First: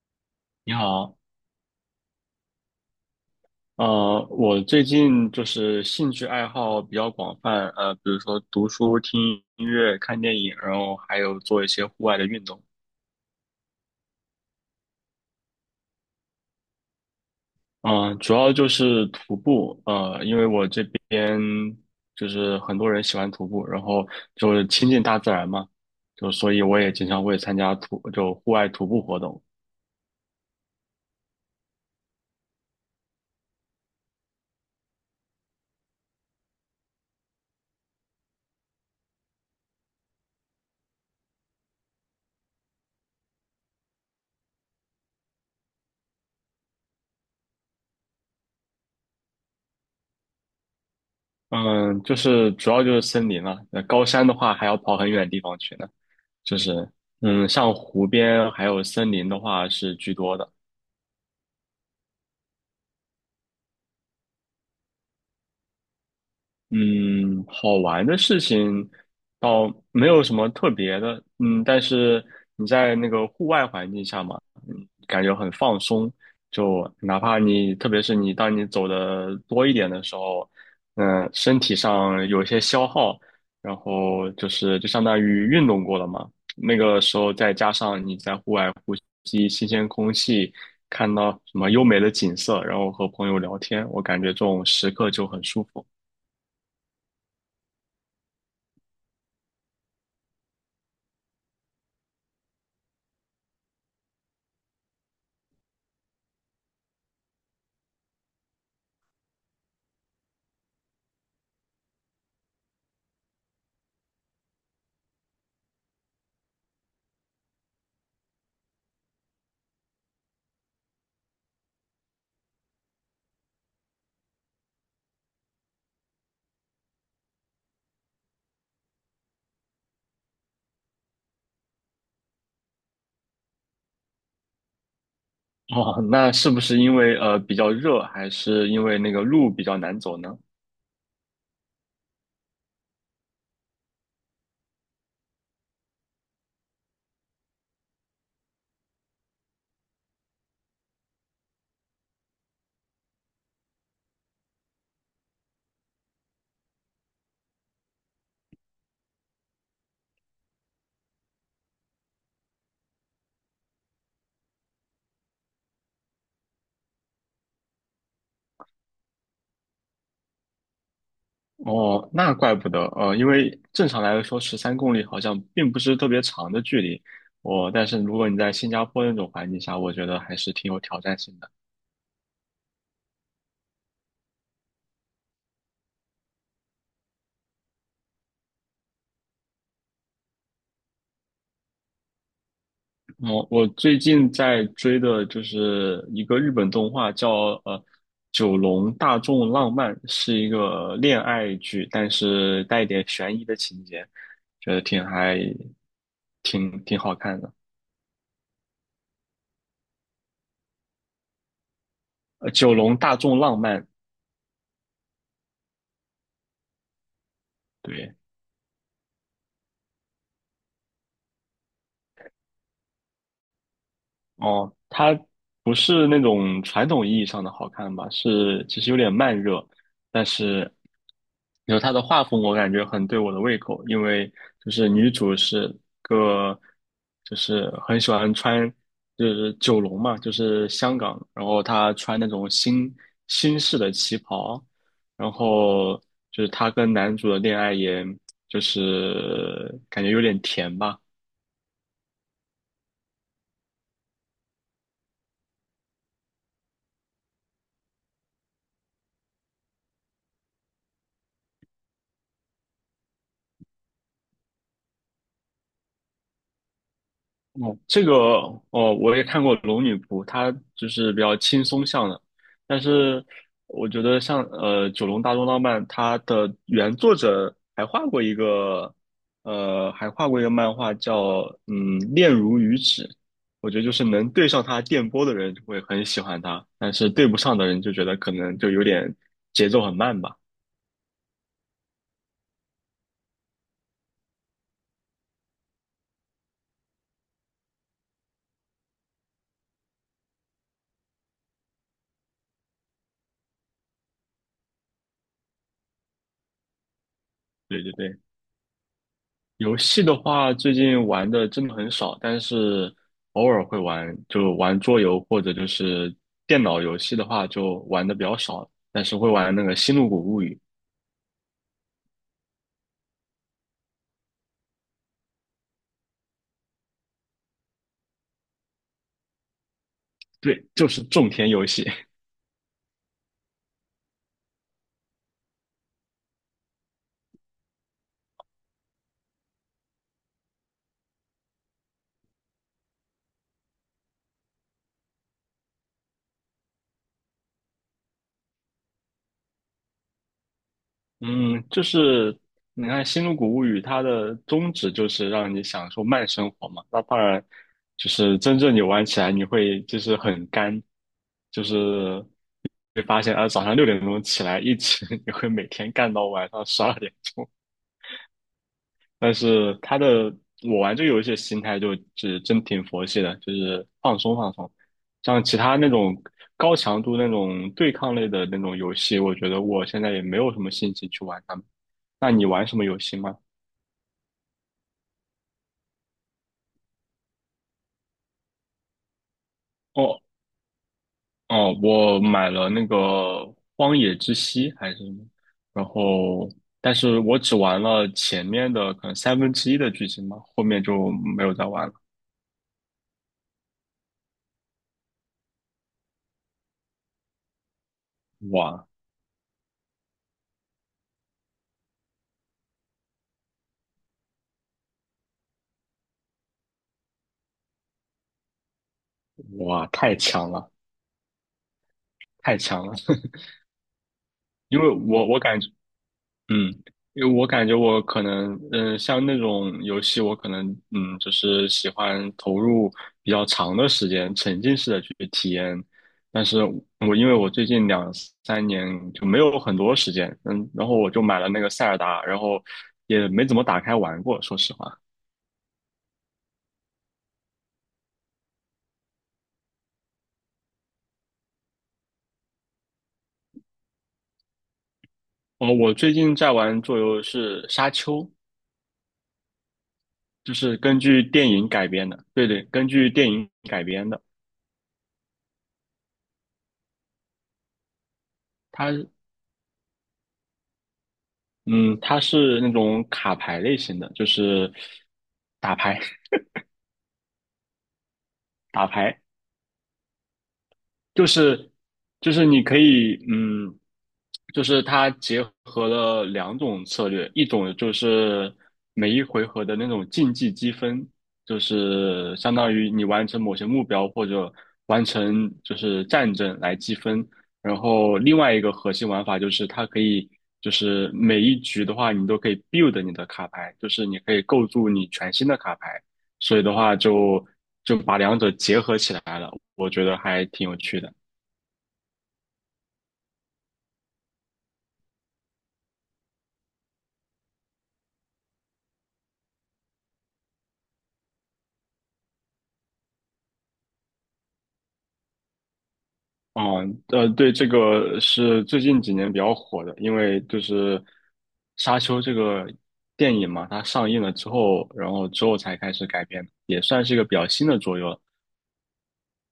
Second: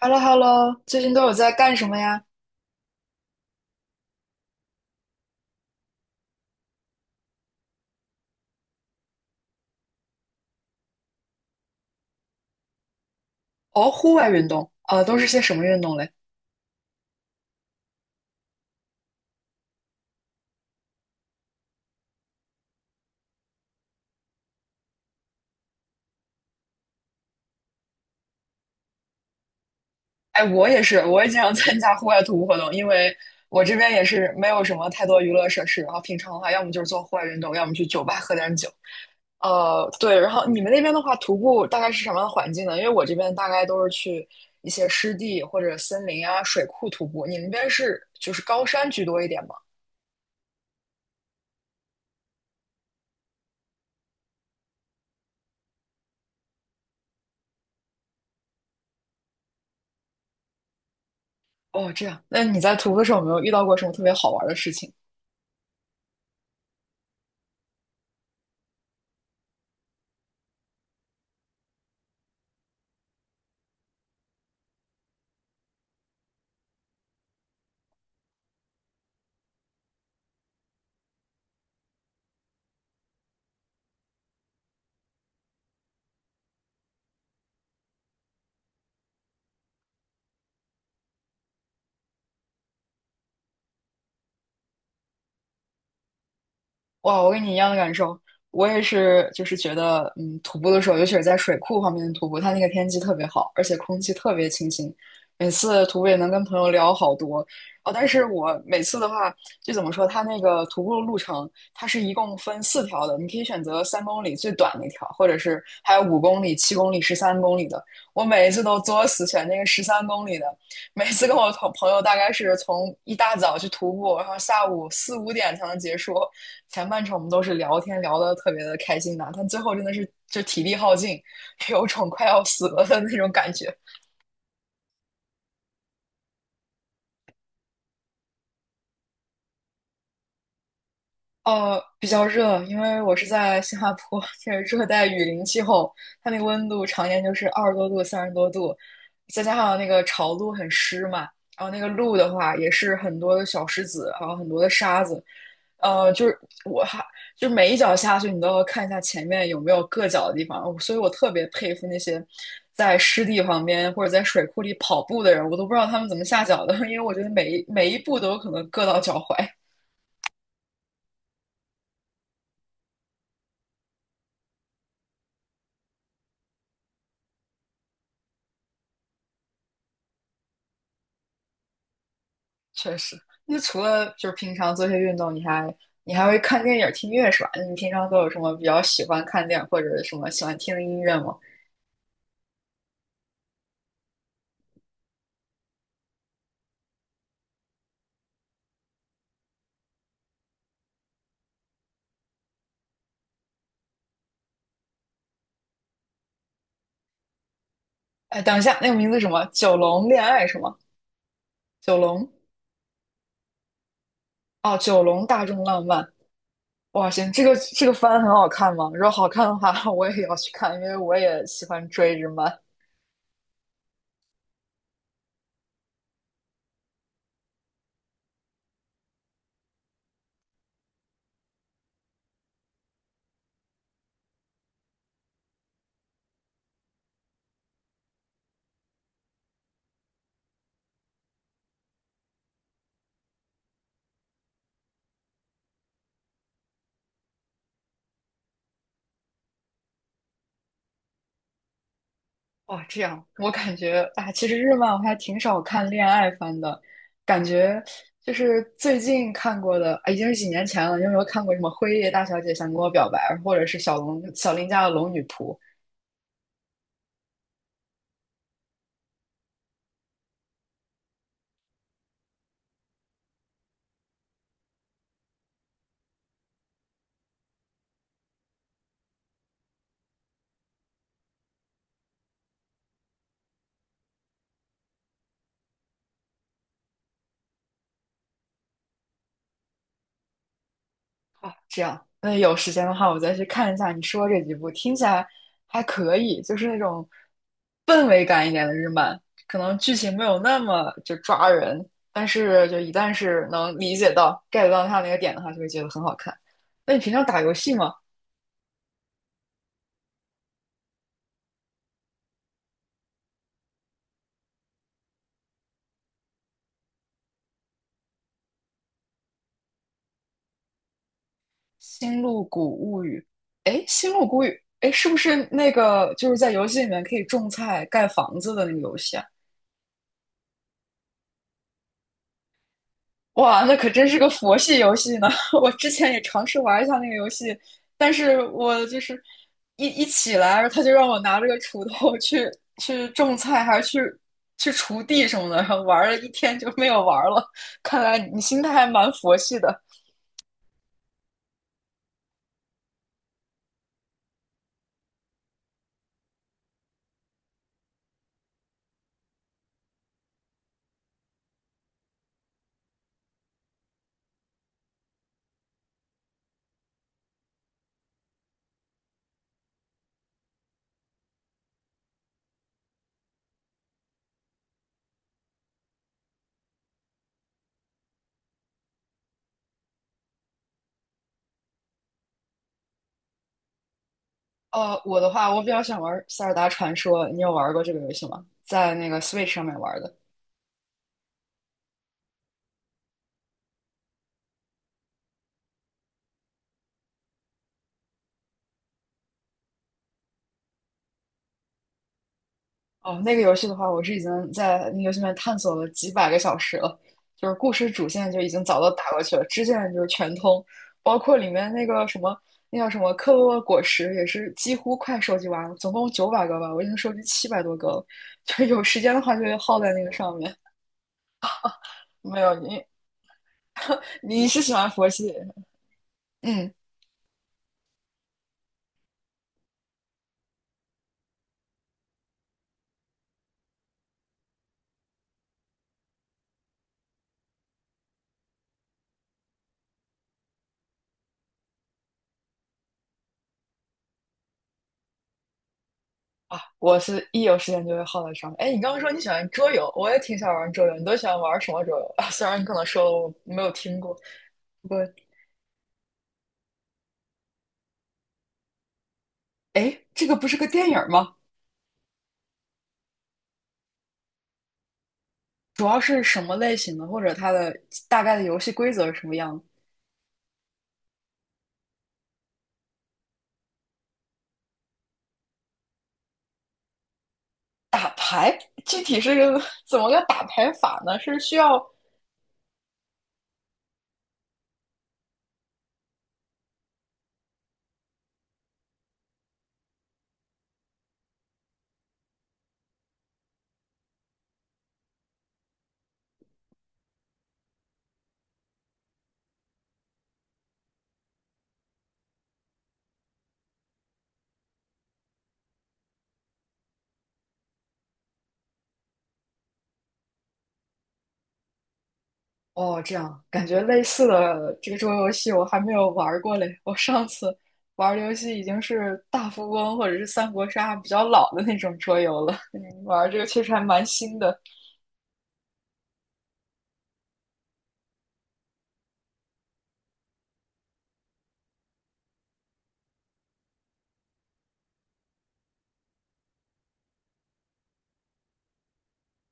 h e l l o h e l l 你 o 最近好，都有在干什么呀？我最近就是兴趣爱好比较广泛，比如说读书、听音乐、看电影，然后还有做一些户外的运动。哦，户外运动，都是些什么运动嘞？嗯、主要就是徒步，因为我这边就是很多人喜欢徒步，然后就是亲近大自然嘛，就所以我也经常会参加户外徒步活动。哎，我也是，我也经常参加户外徒步活动，因为我这边也是没有什么太多娱乐设施，然后平常的话，要么就是做户外运动，要么去酒吧喝点酒。呃，对，然后你们那边的话，徒步大概是什么样的环境呢？因为我这边大概都是去一些湿地或者森林啊、水库徒步，你们那边是高山居多一点吗？嗯、就是主要就是森林了，那高山的话还要跑很远的地方去呢。就是嗯，像湖边还有森林的话是居多的。哦，这样，那你在徒步的时候有没有遇到过什么特别好玩的事情？嗯，好玩的事情倒没有什么特别的。嗯，但是你在那个户外环境下嘛，嗯，感觉很放松。就哪怕你，特别是你当你走的多一点的时候，身体上有一些消耗，然后就相当于运动过了嘛，那个时候再加上你在户外呼吸新鲜空气，看到什么优美的景色，然后和朋友聊天，我感觉这种时刻就很舒服。哇，我跟你一样的感受，我也是，就是觉得，嗯，徒步的时候，尤其是在水库旁边徒步，它那个天气特别好，而且空气特别清新，每次徒步也能跟朋友聊好多。哦，但是我每次的话，就怎么说，它那个徒步的路程，它是一共分四条的，你可以选择三公里最短那条，或者是还有5公里、7公里、十三公里的。我每一次都作死选那个十三公里的，每次跟我同朋友大概是从一大早去徒步，然后下午4、5点才能结束。前半程我们都是聊天聊得特别的开心的，但最后真的是就体力耗尽，有种快要死了的那种感觉。哦，那是不是因为比较热，还是因为那个路比较难走呢？呃，比较热，因为我是在新加坡，这是热带雨林气候，它那个温度常年就是20多度、30多度，再加上那个潮路很湿嘛，然后那个路的话也是很多的小石子，还有很多的沙子，呃，就是我还就是每一脚下去，你都要看一下前面有没有硌脚的地方，所以我特别佩服那些在湿地旁边或者在水库里跑步的人，我都不知道他们怎么下脚的，因为我觉得每一步都有可能硌到脚踝。哦，那怪不得，因为正常来说13公里好像并不是特别长的距离，但是如果你在新加坡那种环境下，我觉得还是挺有挑战性的。确实。那除了就是平常做些运动，你还会看电影、听音乐是吧？你平常都有什么比较喜欢看电影或者什么喜欢听的音乐吗？哦，我最近在追的就是一个日本动画叫呃《九龙大众浪漫》，是一个恋爱剧，但是带一点悬疑的情节，觉得挺还挺挺好看的。哎，等一下，那个名字什么？九龙恋爱是吗？九龙九龙大众浪漫，哦，九龙大众浪漫。哇，行，这个对，番很好看吗？如果好看的话，我也要去看，因为我也喜欢追日漫。哦，它不是那种传统意义上的好看吧，是其实有点慢热，但是有它的画风，我感觉很对我的胃口，因为就是女主是个，就是很喜欢穿，就是九龙嘛，就是香港，然后她穿那种新式的旗袍，然后就是她跟男主的恋爱也。就是感觉有点甜吧。哇，这样我感觉啊，其实日漫我还挺少看恋爱番的，感觉就是最近看过的，啊，已经是几年前了。你有没有看过什么《辉夜大小姐想跟我表白》，或者是小龙小林家的《龙女仆》哦，这个哦，我也看过《龙女仆》，它就是比较轻松向的，但是我觉得像《九龙大作浪漫》，它的原作者还画过一个漫画叫嗯《恋如雨止》，我觉得就是能对上它电波的人就会很喜欢它，但是对不上的人就觉得可能就有点节奏很慢吧。啊？这样，那有时间的话，我再去看一下你说这几部，听起来还可以，就是那种氛围感一点的日漫，可能剧情没有那么就抓人，但是就一旦是能理解到 get 到它那个点的话，就会觉得很好看。那你平常打游戏对对吗？《对。游戏的话，最近玩的真的很少，但是偶尔会玩，就玩桌游或者就是电脑游戏的话，就玩的比较少，但是会玩那个《星露谷物语》。星露谷物语》。哎，《星露谷物语》，哎，是不是那个就是在游戏里面可以种菜、盖房子的那个游戏啊？对，就是种田游戏。哇，那可真是个佛系游戏呢！我之前也尝试玩一下那个游戏，但是我就是一起来，他就让我拿着个锄头去去种菜，还是去去锄地什么的，然后玩了一天就没有玩了。看来你心态还蛮佛系的。嗯，就是你看《星露谷物语》，它的宗旨就是让你享受慢生活嘛。那当然，就是真正你玩起来，你会就是很干，就是会发现啊，早上6点钟起来一直，你会每天干到晚上12点。但是他的我玩这个游戏的心态就是真挺佛系的，就是放松放松。像其他那种高强度那种对抗类的那种游戏，我觉得我现在也没有什么心情去玩它们。那你玩什么游戏吗？呃，我的话，我比较想玩《塞尔达传说》，你有玩过这个游戏吗？在那个 Switch 上面玩的。哦哦，我买了那个《荒野之息》还是什么，然后但是我只玩了前面的可能三分之一的剧情吧，后面就没有再玩了。哦，那个游戏的话，我是已经在那个游戏里面探索了几百个小时了，就是故事主线就已经早哇都打过去了，支线就是全通，包括里面那个什么，那叫什么克洛沃果实，也是几乎快收集完了，总共900个吧，我已经收集700多个了，就是有时间的话就会耗哇，在那个太上强面。了，没有太你，强了！你是喜因为欢佛我系？我感觉。嗯，嗯，因为我感觉我可能，嗯、像那种游戏，我可能，嗯，就是喜欢投入比较长的时间，沉浸式的去体验。但是因为我最近2、3年就没有很多时间，嗯，然后我就买了那个塞尔达，然后也没怎么打开玩过，说实话。啊，我是一有时间就会耗在上面。哎，你刚刚说你喜欢桌游，我也挺喜欢玩桌游，你都喜欢玩什么桌游？啊虽然你可能说了我没有听过，不过。哦，我最近在玩桌游是《沙丘》，哎，这个不就是个是电影根儿据吗？电影改编的，对对，根据电影改编的。主要是什么类型的，或者它的大概的游戏规它。则是什么样的？嗯，它是那种卡牌类型的，就是打牌。 打牌 打具牌，体是个怎么个打牌法呢？就是需是要就是你可以，嗯，就是它结合了两种策略，一种就是每一回合的那种竞技积分，就是相当于你完成某些目标或者完成战争来积分，然后另外一个核心玩法就是它可以。就是每一局的话，你都可以 build 你的卡牌，就是你可以构筑你全新的卡牌，所以的话就把两者结合起来了，我觉得还挺有趣的。哦，这样感觉类似的这个桌游戏我还没有玩儿过嘞。我上次玩儿的游戏已经是大富翁或者是三国杀比较老的那种桌游了，嗯，玩儿这个确实还蛮新的。啊，对，这个是最近几年比较火的，因为就是《沙丘》这个电影嘛，它上映了之后，然后之后才开始改编，也算是一个比较新的桌游了。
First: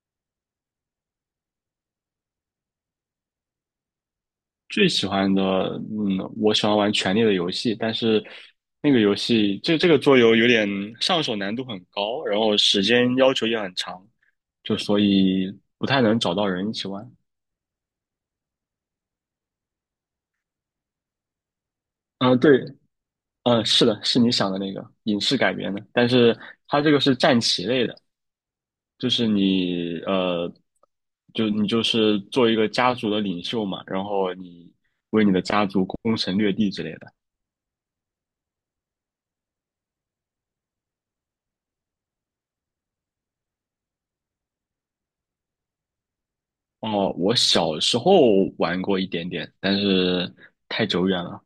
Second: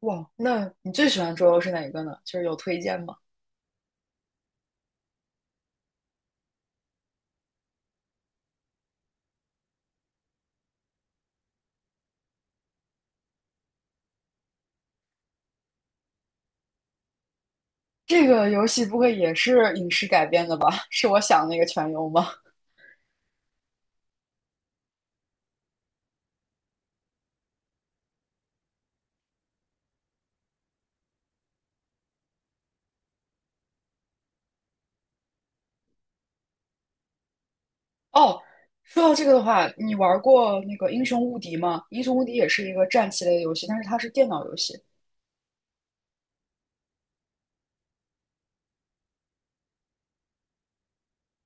哇，那你最喜欢桌游是哪个呢？就是有推荐吗？最喜欢的，嗯，我喜欢玩《权力的游戏》，但是那个游戏这个桌游有点上手难度很高，然后时间要求也很长，就所以不太能找到人一起玩。这个游戏不会也是影视改编的吧？是我想的那个全游吗？嗯，对，嗯，是的，是你想的那个影视改编的，但是它这个是战棋类的。就是你呃，就你就是做一个家族的领袖嘛，然后你为你的家族攻城略地之类的。哦，说到这个的话，你玩过那个《英雄无敌》吗？《英雄无敌》也是一个战棋类的游戏，但是它是电脑游戏。哦，我小时候玩过一点点，但是太久远了。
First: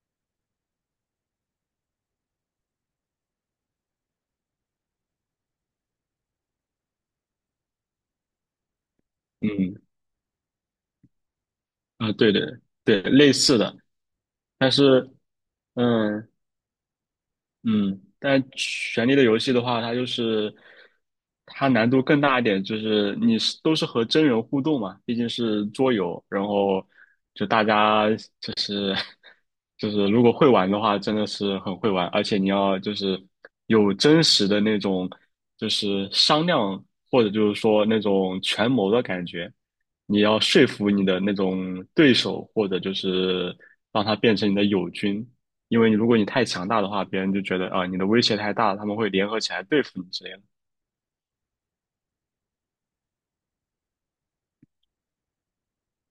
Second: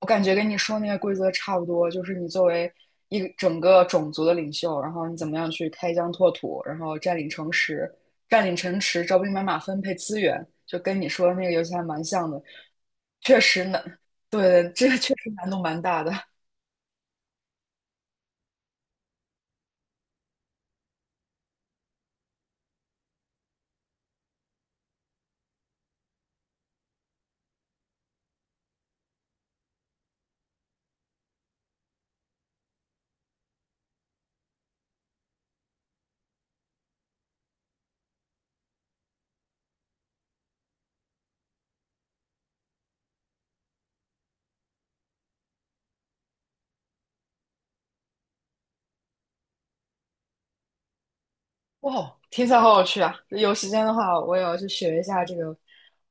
我感觉跟你说那个规则差不多，就是你作为一个整个种族的领袖，然后你怎么样去开疆拓土，然后占领城池，占领城池，招兵买马，嗯，分配资源，就跟你说的那个游戏还蛮啊，像对对的。对，类确似实的。难，对，但这个是确实难度蛮大的。嗯，嗯，但《权力的游戏》的话，它就是它难度更大一点，就是你是都是和真人互动嘛，毕竟是桌游，然后就大家就是 就是如果会玩的话，真的是很会玩，而且你要就是有真实的那种就是商量或者就是说那种权谋的感觉，你要说服你的那种对手，或者就是让他变成你的友军，因为你如果你太强大的话，别人就觉得啊、你的威胁太大了，他们会联合起来对付你之类的。哇，听起来好有趣啊！有时间的话，我也要去学一下这个。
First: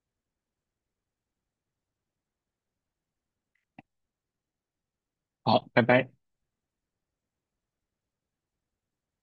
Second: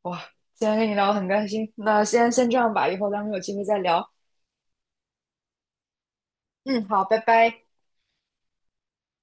哇，今天跟你聊得很开心，那先这样吧，以后咱们有机会再聊。好，拜拜。嗯，好，拜拜。